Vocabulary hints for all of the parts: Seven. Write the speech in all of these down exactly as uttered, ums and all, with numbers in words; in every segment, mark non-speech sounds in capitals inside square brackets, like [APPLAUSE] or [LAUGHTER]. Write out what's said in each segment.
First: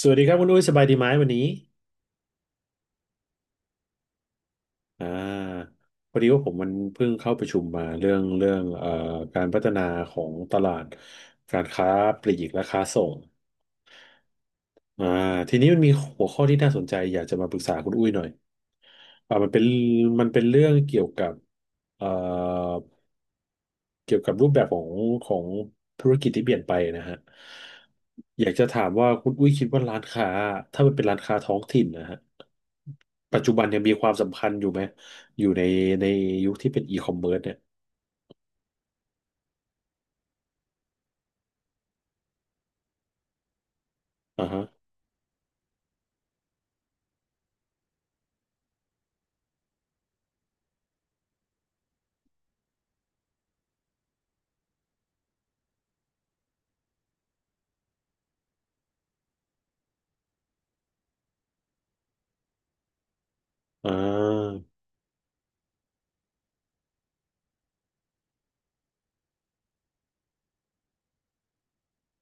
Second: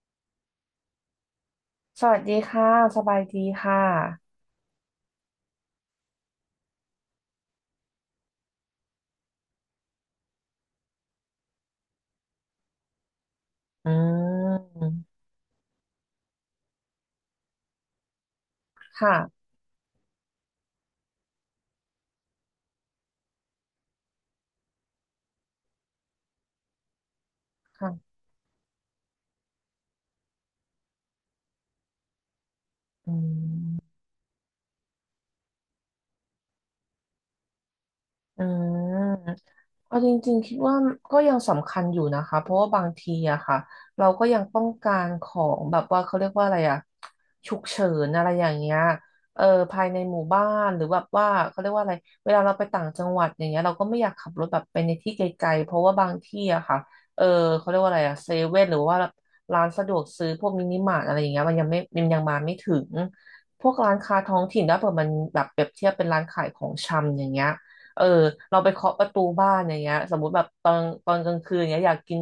สวัสดีครับคุณอุ้ยสบายดีไหมวันนี้สวัสดีค่ะสบายดีค่ะอ่าพอดีว่าผมมันเพิ่งเข้าประชุมมาเรื่องเรื่องเอ่อการพัฒนาของตลาดการค้าปลีกและค้าส่งอือ่ามทีนี้มันมีหัวข้อที่น่าสนใจอยากจะมาปรึกษาคุณอุ้ยหน่อยอ่าค่ะมันเป็นมันเป็นเรื่องเกี่ยวกับเอ่อ เกี่ยวกับรูปแบบของของธุรกิจที่เปลี่ยนไปนะฮะค่ะอยากจะถามว่าคุณอุ้ยคิดว่าร้านค้าถ้ามันเป็นร้านค้าท้องถิ่นนะฮะอืปัจจุบันยังม มีความสำคัญอยู่ไหมอยู่ในในยุคที่เป็นอีคอมเมิร์ซเนี่ยอืมเอาจริงๆคิดว่าก็ยังสำคัญอยู่นะคะเพราะว่าบางทีอะค่ะเราก็ยังอ่าต้อฮะงการของแบบว่าเขาเรียกว่าอะไรอะฉุกเฉินอะไรอย่างเงี้ยเออภายในหมู่บ้านหรือแบบว่าเขาเรียกว่าอะไรเวลาเราไปต่างจังหวัดอย่างเงี้ยเราก็ไม่อยากขับรถแบบไปในที่ไกลๆเพราะว่าบางที่อะค่ะเออเขาเรียกว่าอะไรอะเซเว่นหรือว่าร้านสะดวกซื้อพวกมินิมาร์ทอะไรอย่างเงี้ยมันยังไม่มันยังมาไม่ถึงพวกอ่ร้านค้าท้องาถิ่นถ้าเผื่อมันแบบเปรียบเทียบเป็นร้านขายของชำอย่างเงี้ย เออเราไปเคาะประตูบ้านอย่างเงี้ยสมมุติแบบตอนตอนกลางคืนเงี้ยอยากกิน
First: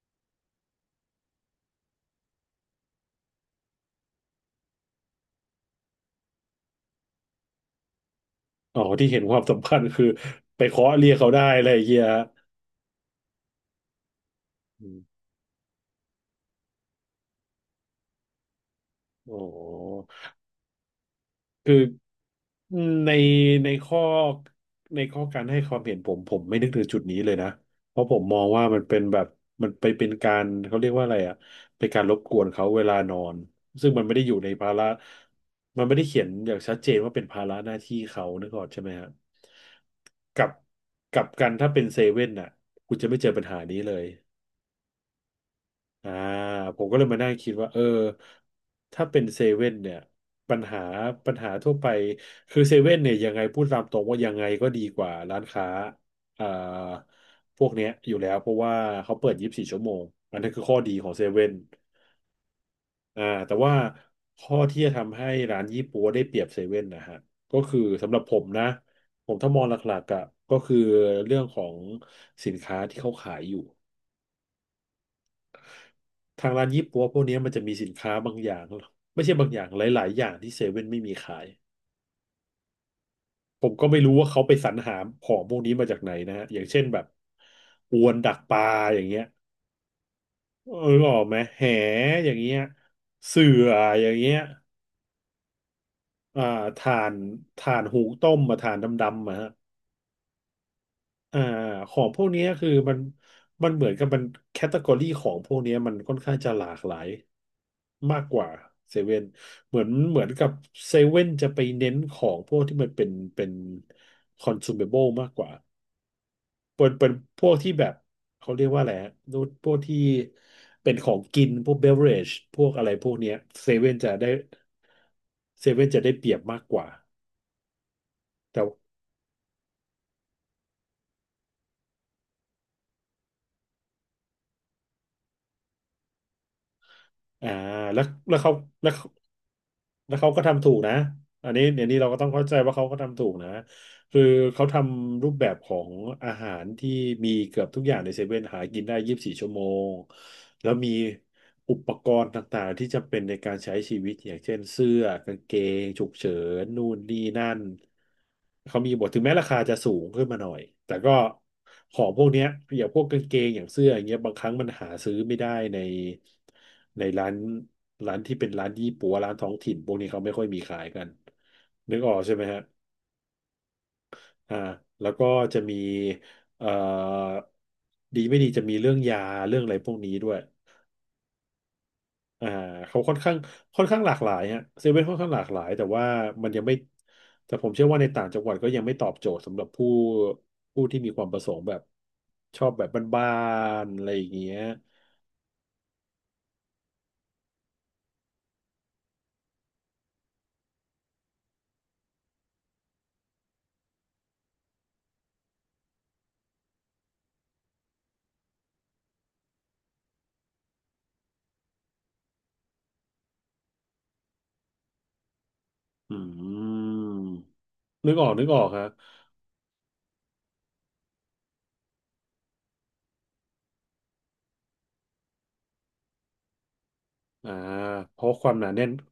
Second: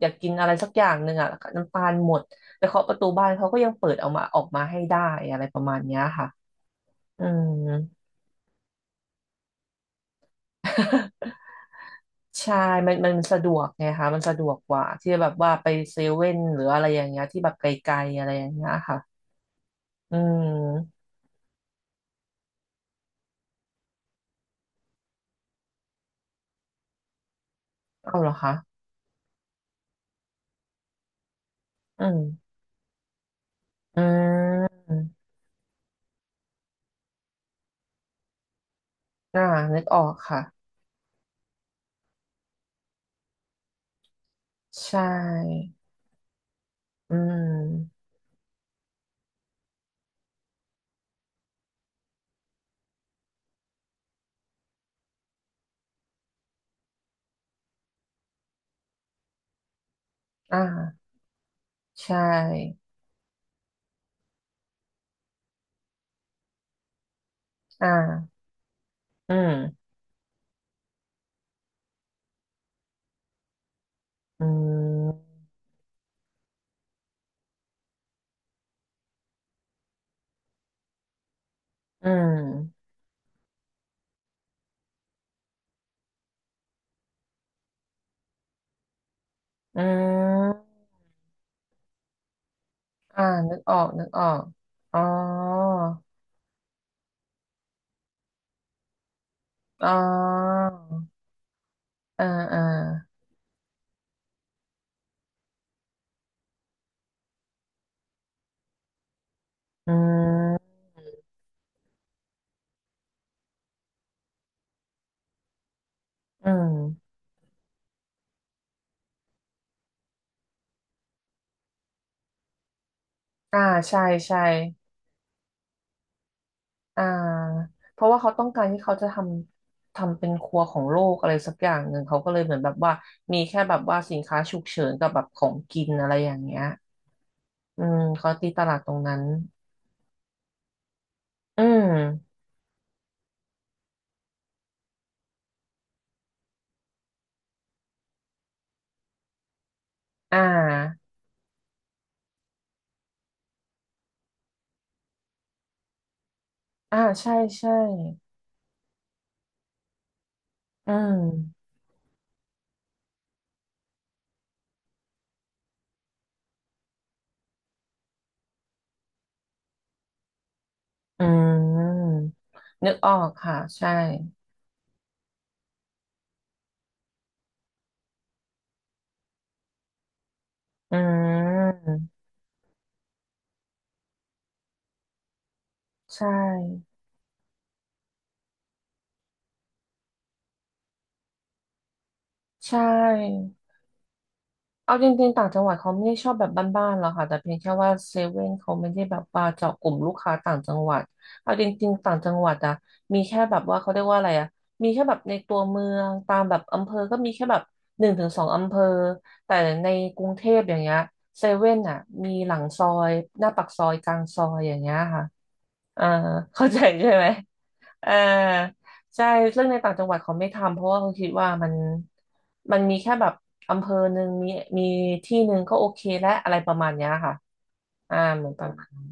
อยากกินอะไรสักอย่างหนึ่งอ่ะน้ำตาลหมดไปเคาะประตูบ้านเขาก็ยังเปิดเอามาออกมาให้ได้อะไรประมาณเนี้ยค่ะอืม อ๋อที่เห็นความสำคัญคือไปเคาะเรียกเขาได้อะไรอย่างเงี้ยฮะ [LAUGHS] ใช่มันมันสะดวกไงคะมันสะดวกกว่าอมที่แบบว่าไปเซเว่นหรืออะไรอย่างเงี้ยที่แบบไกลๆอะไรอย่างเงี้ยค่ะอ๋อ อืมคือในในข้อในข้อการให้ความเห็นผมผมไม่นึกถึงจุดนี้เลยนะเพราะผเอามเหรอมองคะว่ามันเป็นแบบมันไปเป็นการเขาเรียกว่าอะไรอ่ะเป็นกาอืรรมบกวนเขาเวลานอนซึ่งอืมันไม่ได้อยู่ในภาระมมันไม่ได้เขียนอย่างชัดเจนว่าเป็นภาระหน้าที่เขานึกออกใช่ไหมฮะอ่านึกออกค่ะกับกับกันถ้าเป็นเซเว่นน่ะคุณจะไม่เจอปัญหานี้เลย ใช่อ่าผมก็เลยอืมานั่งคิดว่าเออมถ้าเป็นเซเว่นเนี่ยปัญหาปัญหาทั่วไปคือเซเว่นเนี่ยยังไงพูดตามตรงว่ายังไงก็ดีกว่าร้านค้าอ่าพวกเนี้ยอยู่แล้วเพราะว่าเขาเปิดยี่สิบสี่ชั่วโมงอันนั้นอ่คือข้อดีขาองเซเว่นใช่ อ่าแต่ว่าข้อที่จะทำให้ร้านยี่ปั๊วได้เปรียบเซเว่นนะฮะก็คืออ่สำหรับผา มนะผอืมถ้ามองหม ลักๆอ่ะก็คือเรื่องของสินค้าที่เขาขายอยู่ อืม ทางร้านยี่ปั๊วพวกเนี้ยมันจะมีสินค้าบางอย่างไม่ใช่บางอย่างหลายๆอย่างที่เซเว่นไม่มีขายอืม ผมก็ไม่รู้ว่าเขาไปสรรหาของพวกนี้มาจากไหนนะฮะอย่างเช่นแบบอวนดักปลาอย่างเงี้ยอืมเออออกไหมแหอย่างเงี้ยอ่าเสื่นึกอออกนึอกย่างออเงี้ยกอ๋ออ่าถ่านถ่านหุงต้มมาถ่านดำๆมาฮะ อ๋ออ่าของพวอ่ากเนี้ยอ่าคือมันมันเหมือนกับมันแคตตากรีของพวกเนี้ยมันค่อนข้างจะหลากหลายมากกว่าเซเว่นเหมือนอืเหมือนกับม เซเว่นจะไปเน้นของพวกที่มันเป็นเป็นคอน sumable มากกว่าอืเป็นเป็ม นพวกที่แบบเขาเรียกว่าอะไรฮะพวกที่เป็นของกินพวกเบเวอเรจพวกอะไรพวกเนี้ยอ่า เซเว่นใช่จะได้ใช่เซเว่นจะได้เปรียบมากกว่าอ่า เพราะว่าเขาต้องแต่การที่เขาจะทำทำเป็นครัวของโลกอะไรสักอย่างหนึ่งเขาก็เลยเหมือนแบบว่ามีแค่แบบว่าสินค้าฉุกเฉินกับแบบของกินอะไรอย่างเงี้ยอ่าอืม แล้วเขาแล้วตีเขาตลาดตแล้ว รงนั้น แล้วเขาก็ทำถูกนะ อันอืนี้เดี๋ยวนี้เราก็ต้องม เข้าใจว่าเขาก็ทำถูกนะ คือเขาทำรูปแบบของอาหารที่มีเกือบทุกอย่างในเซเว่นหากินได้ยี่สิบสี่ชั่วโมง อ่แล้วมีา อุปกรณ์ต่างๆที่จำเป็นในการใช้ชีวิตอย่างเช่นเสื้อกางเกงฉุกเฉินนู่นอ่า นี่ใช่นั่น ใช่เขามีบทถึงแม้ราคาจะสูงขึ้นมาหน่อยอืแต่ก็ม ของพวกเนี้ยอย่างพวกกางเกงอย่างเสื้ออย่างเงี้ยบางครั้งมันหาซื้อไม่ได้ในในร้านร้านที่เป็นร้านยี่ปัวร้านท้องถิ่นพวกนี้เขาไม่ค่อยมีขายกันอืนึกออกมใช่ไหมฮะนึกออกค่ะใช่อ่าแล้วก็จะมีเอ่อดีไม่ดีจะมีเรื่องยาเรื่องอะไรพวกนี้ด้วย อืมอ่าเขาค่อนข้างค่อนข้างหลากหลายฮะเซเว่นค่อนข้างหลากหลายแต่ว่าใช่มันยังไม่แต่ผมเชื่อว่าในต่างจังหวัดก็ยังไม่ตอบโจทย์สำหรับผู้ผู้ที่มีความประสงค์แบบชอใชบแบบบ้า่ นๆอะไรอย่างเงี้ยเอาจริงๆต่างจังหวัดเขาไม่ได้ชอบแบบบ้านๆหรอกค่ะแต่เพียงแค่ว่าเซเว่นเขาไม่ได้แบบว่าเจาะกลุ่มลูกค้าต่างจังหวัดเอาจริงๆต่างจังหวัดอะมีแค่แบบว่าเขาเรียกว่าอะไรอะมีแค่แบบในตัวเมืองตามแบบอำเภอก็มีแค่แบบหนึ่งถึงสองอำเภอแต่ในกรุงเทพอย่างเงี้ยเซเว่นอะมีหลังซอยหน้าปากซอยกลางซอยอย่างเงี้ยค่ะอ่าอืเข้าใจใช่มไหมอ่า นึกออกนึกออกฮะใช่เรื่องในต่างจังหวัดเขาไม่ทำเพราะว่าเขาคิดว่ามันมันมีแค่แบบอำเภอหนึ่งมีมีที่หนึ่งก็โอเคและอะไรประมาณเนี้ยค่ะอ่าอ่าเพราะเหคมือวานมปหนาระมาแน่ณนนั้น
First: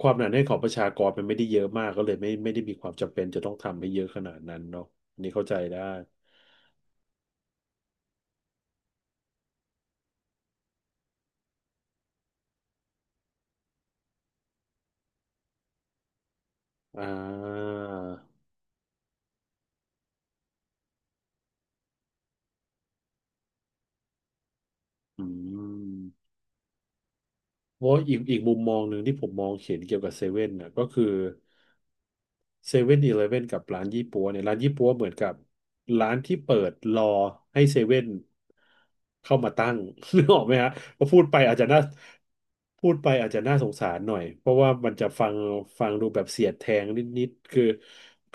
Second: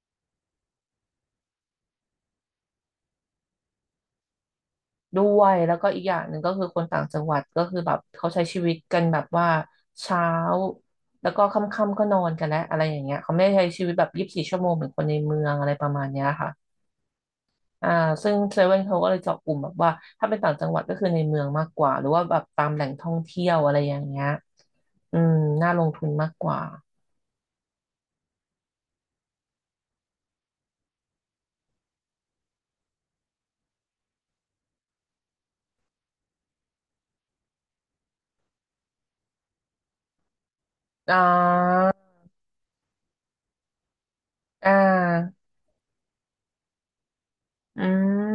ความหนาแน่นของประชากรมันไม่ได้เยอะมากก็เลยไม่ไม่ได้มีความจำเป็นจะต้องทำให้เยอะขนาดนั้นเนาะอันด้นี่วเข้าใจยแล้วได้ก็อีกอย่างหนึ่งก็คือคนต่างจังหวัดก็คือแบบเขาใช้ชีวิตกันแบบว่าเช้าแล้วก็ค่ำๆก็นอนกันแล้วอะไรอย่างเงี้ยเขาไม่ได้ใช้ชีวิตแบบยี่สิบสี่ชั่วโมงเหมือนคนในเมืองอะไรประมาณเนี้ยค่ะ อ่าอ่าซึ่งเซเว่นเขาก็เลยเจาะกลุ่มแบบว่าถ้าเป็นต่างจังหวัดก็คือในเมืองมากกว่าหรือว่าแบบตามแหล่งท่องเที่ยวอะไรอย่างเงี้ย อือืม น่าลงทุนม มากกว่า เพราะอีกอีกมุมมองหนึ่งที่ผมมองเห็นเกี่ยวกับเซเว่นน่ะก็คือเซเว่นอีเลฟเว่นกับร้านยี่ปั๊วเนี่ยร้านยี่ปั๊วเหมือนกับร้านที่เปิดรอให้เซเว่นเข้ามาตั้ง [LAUGHS] นึกออกไหมฮะพออ่พูดไปอาจจะน่าาพูดไปอาจจะน่าสงสารหน่อยเพราะอ่ว่ามันจะฟังาฟังดูแบบเสียดแทงนิดๆคืออื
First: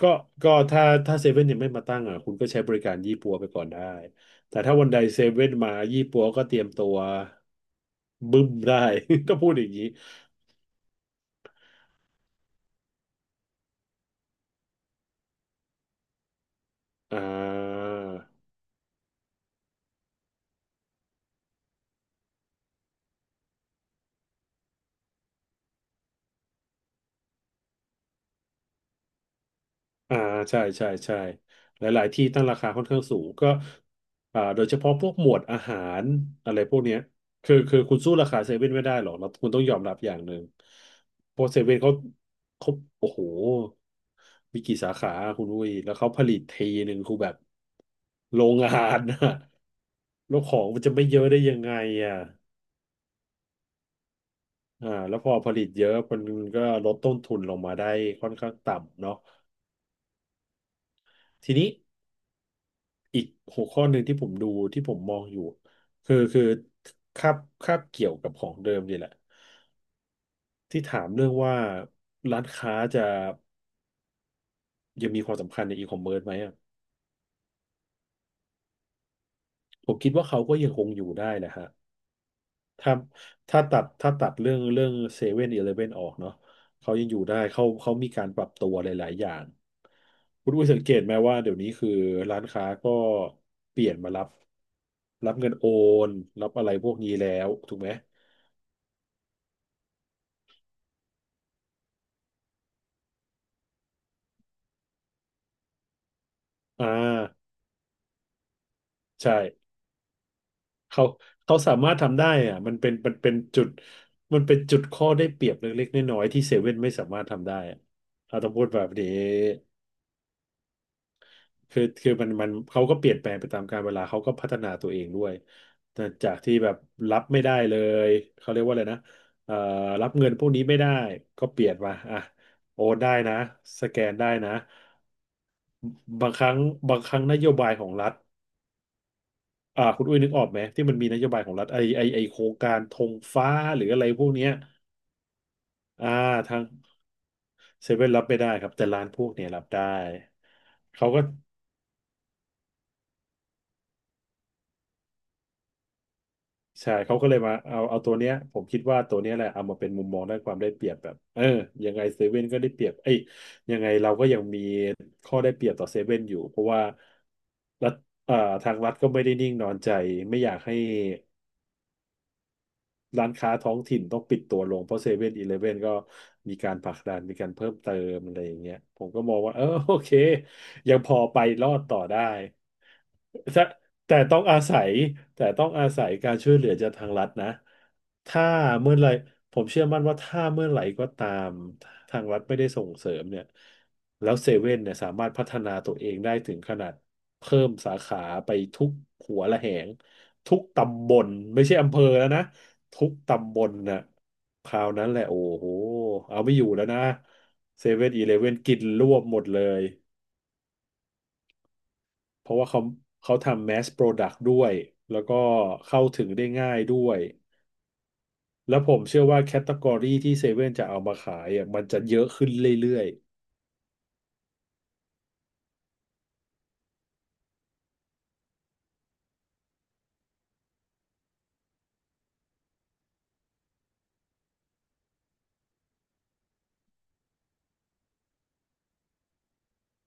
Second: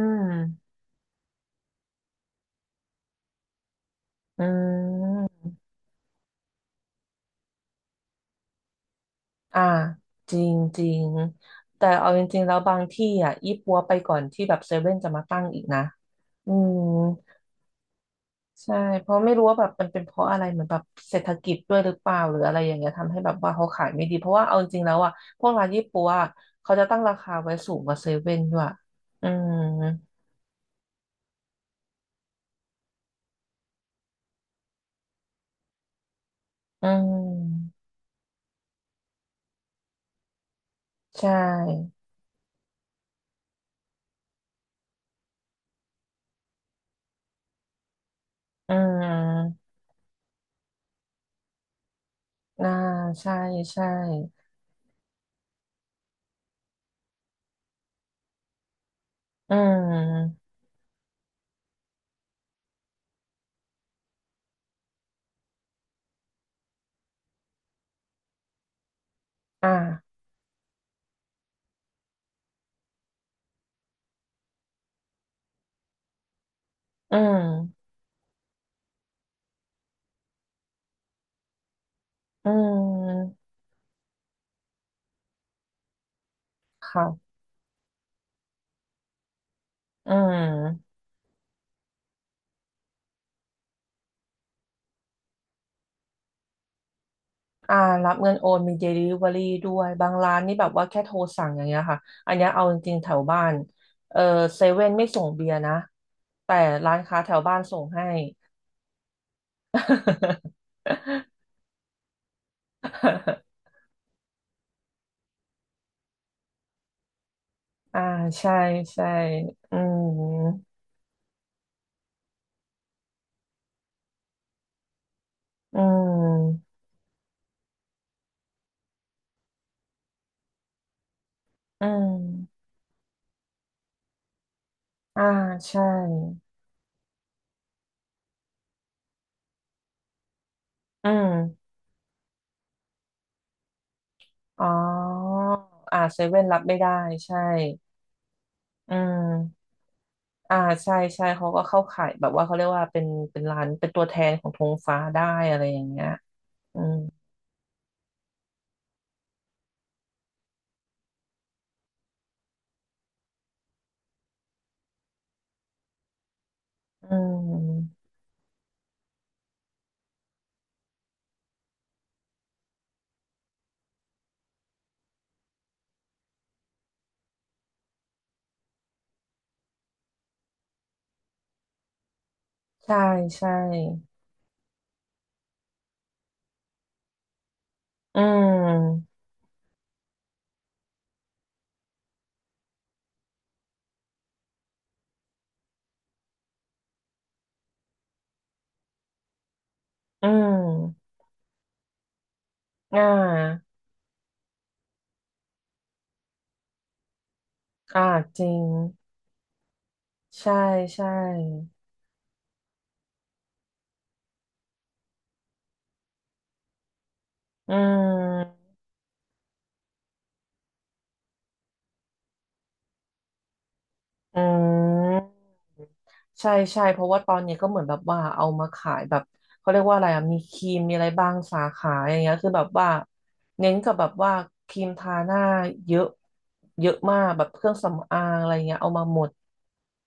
ก็ก็ถ้าถ้าเซเว่นยังไม่มาตั้งอ่ะคุณก็ใช้บริการยี่ปั๊วไปก่อนได้อืแต่ถ้าวันใดเซเว่ม นมายี่ปั๊วก็เตรียมตัวบึ้มได้ [LAUGHS] ก็พูดอ่า อย่างนี้ จริงจริง แต่เอาจริงๆแล้วบางที่อ่ะยี่ปัวไปก่อนที่แบบเซเว่นจะมาตั้งอีกนะอืม อ่าใช่เพราะไม่รู้ว่าแบบมันเป็นเพราะอะไรเหมือนแบบเศรษฐกิจด้วยหรือเปล่าหรืออะไรอย่างเงี้ยทำให้แบบว่าเขาขายไม่ดีเพราะว่าเอาจริงๆแล้วอ่ะพวกร้านยี่ปัวอะเขาจะตั้งราคาไว้สูงกว่าเซเว่นด้วยอืมอ่าใช่ใช่ใช่หลายๆที่ตั้งราคาค่อนข้างสูงก็อ่าโดยเฉพาะพวกหมวดอาหารอะไรพวกอืเนี้ยคือมคือคุณสู้ราคาเซเว่นไม่ได้หรอกเราคุณต้องยอมรับอย่างหนึ่งใชเพราะเซเว่นเขา่เขาโอ้โหมีกี่สาขาคุณอุ้ยแล้วเขาผลิตทีหนึ่งคือแบบโรงอืงานนะ ม [LAUGHS] แล้วของมันจะไม่เยอะได้ยังไงอ่ะอ่าใช่ใช่อ่าแล้วพอผลิตเยอะมันก็ลดต้นทุนลงมาได้ค่อนข้างต่ำเนาะอืมทีนี้ อีกหัวข้อหนึ่งที่ผมดูที่ผมมองอยู่คือคือคาบคาบเกี่ยวกับของเดิมนี่แหละอ่าที่ถามเรื่องว่าร้านค้าจะยังมีความสำคัญในอีคอมเมิร์ซไหมอะอืมผมคิดว่าเขาก็ยังคงอยู่ได้แหละฮะอืถ้ามถ้าตัดถ้าตัดเรื่องเรื่องเซเว่นอีเลฟเว่นออกเนาะเขายังอยู่ค่ะได้เขาเขามีการปรับตัวหลายๆอย่างอืคุณอุ้ยสังเกม ตไหมว่าเดี๋ยวนี้คือร้านค้าก็เปลี่ยนมารับรับเงินโอนรับอะไรพวกนี้แล้วถูอ่ากไหมรับเงินโอนมี Delivery ด้วยบางร้านนี่แบบว่าแค่โทรสั่งอย่างเงี้ยค่ะอันเนี้ยเอาจริงๆแถวบ้านเออเซเว่นไม่ส่งเบียร์นะแต่อ่า ร้านค้าแถวบ้านส่งให้ ใช่เขาเขาสามารถทำได้อะมันเป็นมันเป็นจุดมันเป็นจุดข้อได้เปรียบเล็กๆน้อยๆที่เซเว่นไม่สามารถทำได้อะ [LAUGHS] อ่าเราต้อใช่งพูดแบบใช่นี้อืมคือคือมันมันเขาก็เปลี่ยนแปลงไปตามกาลเวลาเขาก็พัฒนาตัวเองด้วยอืแต่จากที่มแบบรับไม่ได้เลยเขาเรียกว่าอะไรนะเอ่อรับเงินพวกนี้ไม่ได้ก็เปลี่ยนอืมาอ่ะมโอนได้นะสแกนได้นะอ่าใช่บางครั้งบางครั้งนโยบายของรัฐ อ่าคุณอุ้ยนึกออกไหมที่มันมีอืนโยบายของรัฐมไอไอไอโครงการธงฟ้าหรืออะไรพวกเนี้ยอ๋ออ่าอ่าเซเว่นทารับงไม่ได้ใช่เซเว่นรับไม่ได้ครับแต่อืร้านพวกเนี้ยรับม ได้อ่าใช่เขาก็ใช่เขาก็เข้าข่ายแบบว่าเขาเรียกว่าเป็นเป็นร้านเป็นตัวแทนของธงฟ้าได้อะไรอย่างเงี้ยอืใช่มเขาก็เลยมาเอาเอาตัวเนี้ยผมคิดว่าตัวเนี้ยแหละเอามาเป็นมุมมองด้านความได้เปรียบแบบเออยังไงเซเว่นก็ได้เปรียบเอ้ยยังไงเราก็ยังมีข้อได้เปรียบต่อเซเว่นอยู่เพราะว่าอืรัฐมอ่าทางรัฐก็ไม่ได้นิ่งนอนใจไม่อยากให้ ร้านค้าท้องถิ่นต้องปิดตัวลงเพราะเซเว่นอีเลฟเว่นก็มีการผลักดันมีการเพิ่มเติมอะไรอย่างเงี้ยผมก็มองว่าเออ [LAUGHS] โอเคยังพอไปรอดต่อได้ใช่ใช่แต่แต่ต้องอาศัยแต่ต้องอาศัยการช่วยเหลือจากทางรัฐนะอืถ้าเมื่อไหร่มผมเชื่อมั่นว่าถ้าเมื่อไหร่ก็ตามทางรัฐไม่ได้ส่งเสริมเนี่ยแล้วเซเว่นเนี่ยสามารถพัฒนาตัวเองได้ถึงขนาดเพิ่มสาขาไปทุกหัวระแหงอืทุกตำบมลไม่ใช่อำเภอแล้วนะ อ่ทุกตำบาลน่ะคราวนั้นแหละโอ้โหเอาไม่อยู่แล้วนะเซอ่าเว่นอีเลจริเว่นงกินรวบหมดเลยใช่ใช่เพราะว่าเขาเขาทำแมสโปรดักต์ด้วยแล้วก็เข้าถึงได้ง่ายด้วยอืมแล้วผมเชื่อว่าแคตตากรีที่เซเว่นจะเอามาขายอ่ะมันจะเยอะขึ้นเรื่อยอืม ใช่ใช่เพราะว่าตอนนี้ก็เหมือนแบบว่าเอามาขายแบบเขาเรียกว่าอะไรอะมีครีมมีอะไรบ้างสาขาอย่างเงี้ยคือแบบว่าเน้นกับแบบว่าครีมทาหน้าเยอะเยอะมากแบบเครื่องสำอางอะไรเงี้ยเอามาหมด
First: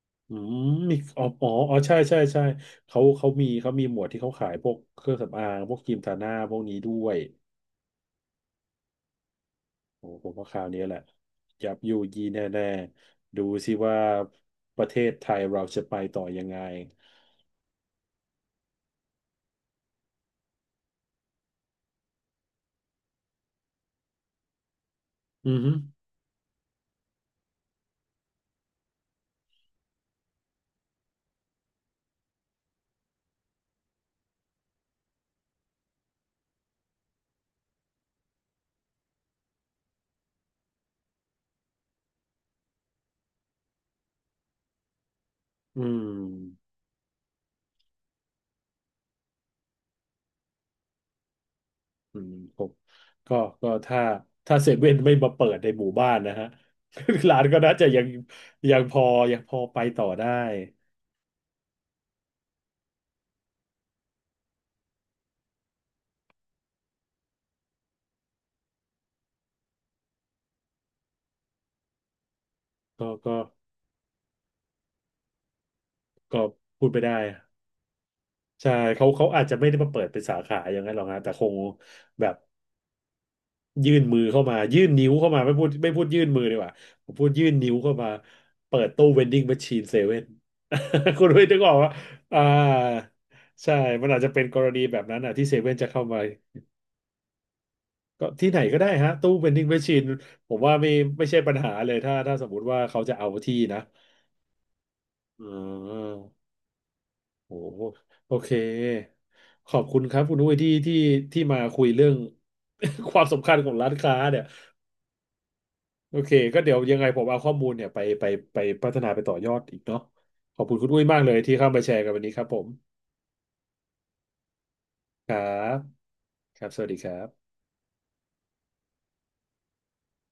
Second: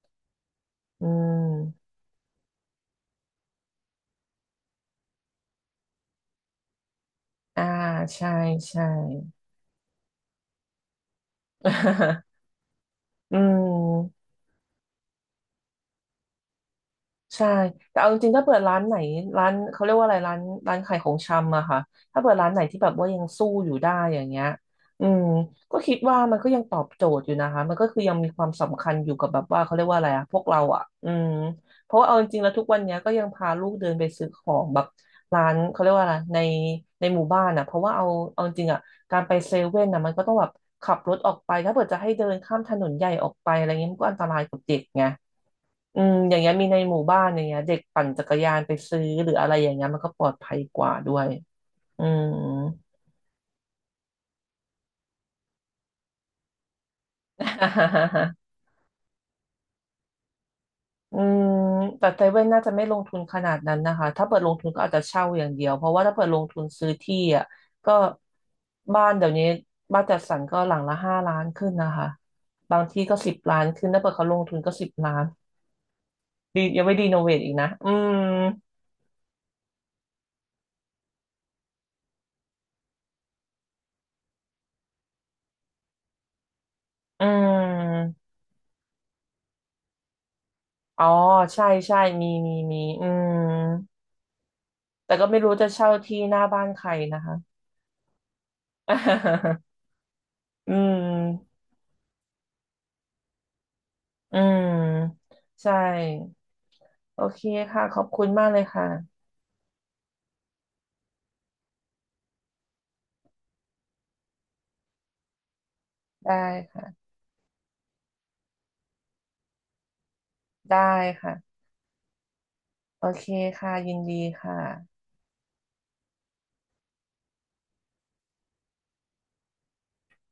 ๆอืมมีอือ๋ออ๋ออ๋อมใช่ใช่ใช่เขาเขามีเขามีหมวดที่เขาขายพวกเครื่องสำอางพวกครีมทาหน้าพวกนี้ด้วย อ่าใช่ใช่ โอ้ผมว่าคราวนี้แหละยับยูยีแน่ [LAUGHS] อืๆดูสิว่าม ประเทศไทยเราจะไปต่อยังไงใช่แต่เอาจริงๆถ้าเปิดร้านไหนร้านเขาเรียกว่าอะไรร้านร้านขายของชำอะค่ะถ้าเปิดร้านไหนที่แบบว่ายังสู้อยู่ได้อย่างเงี้ยอืมอือฮึก็คิดว่ามันก็ยังตอบโจทย์อยู่นะคะมันก็คือยังมีความสำคัญอยู่กับแบบว่าเขาเรียกว่าอะไรอะพวกเราอะอืมเพราะว่าเอาจริงๆแล้วทุกวันเนี้ยก็ยังพาลูกเดินไปซื้อของแบบร้านเขาเรียกว่าอะไรในในหมู่บ้านอะเพราะว่าเอาเอาจริงๆอะการไปเซเว่นอะมันก็ต้องแบบขับรถออกไปถ้าเปิดจะให้เดินข้ามถนนใหญ่ออกไปอะไรเงี้ยมันก็อันตรายกับเด็กไง อือืมอย่างเงี้ยมีมในหมู่บ้านอย่างเงี้ยเด็กปั่นจักรยานไปซื้อหรืออะไรอย่างเงี้ยมันก็ปลอดภัยกว่าด้วยอือืม มผมก็ก็ถ้าถ้าเซเว่นไม่มาเปิดในหมู่บ้านนะฮะ [LAUGHS] ร้านก็น่าจะยัง [LAUGHS] ยังพอยังพอไปต่อได้อืมแต่เซเว่นน่าจะไม่ลงทุนขนาดนั้นนะคะถ้าเปิดลงทุนก็อาจจะเช่าอย่างเดียวเพราะว่าถ้าเปิดลงทุนซื้อที่อ่ะก็บ้านเดี๋ยวนี้บ้านจัดสรรก็หลังละห้าล้านขึ้นนะคะบางที่ก็ก็สิก็บล้านขึ้นถ้าเปิดเขาลงทุนก็สิบล้านก็ดียังพูดไม่ไปรีโนได้เวทอีกนะอืมใช่เขาเขาอาจจะไม่ได้มาเปิดเป็นสาขาอย่างนั้นหรอกฮะแต่คงแบบ ยื่นมือเข้ามายื่นนิ้วเข้ามาไม่พูดไม่พูดยื่นมือดีกว่าผมอืพูดยื่นนิ้วเข้ามามเปิดตู้เวนดิ้งแมชชีนเซเว่น อ๋อ [LAUGHS] คุณไม่นึกใช่ออกว่าใช่มีอ่ามีมีอืม ใช่มันอาจจะเป็นกรณีแบบแต่นั้นก็อ่ะไม่ที่รู้เซจะเว่นจะเช่าเข้ามาที่หน้าบ้านใครนะคะ ก็ที่ไหนก็ได้ฮะตู้เวนดิ้ [LAUGHS] งแมชชีนผมอืว่าไม่มไม่ใช่ปัญหาเลยถ้าถ้าสมมติว่าเขาจะเอาที่นะอืมอ่ใช่ าโอเคโอ้โหค่ะ ขอบคุณโอมากเคเลยค่ะ ขอบคุณครับคุณอุ้ยที่ที่ที่มาคุยเรื่อง [LAUGHS] ความสำคัญของร้านค้าเนี่ย โอเคได้ก็เดี๋ยวยังไงค่ะ ผมเอาข้อมูลเนี่ยไปไปไปพัฒนาไปต่อยอดอีกเนาะขอบคุณได้คุณอุ้ยมากเลยที่ค่ะ เข้ามาแชร์กันวันนี้ครับผมโอเคค่ะ ยินดีค่ะครับครับสวัสดีครับ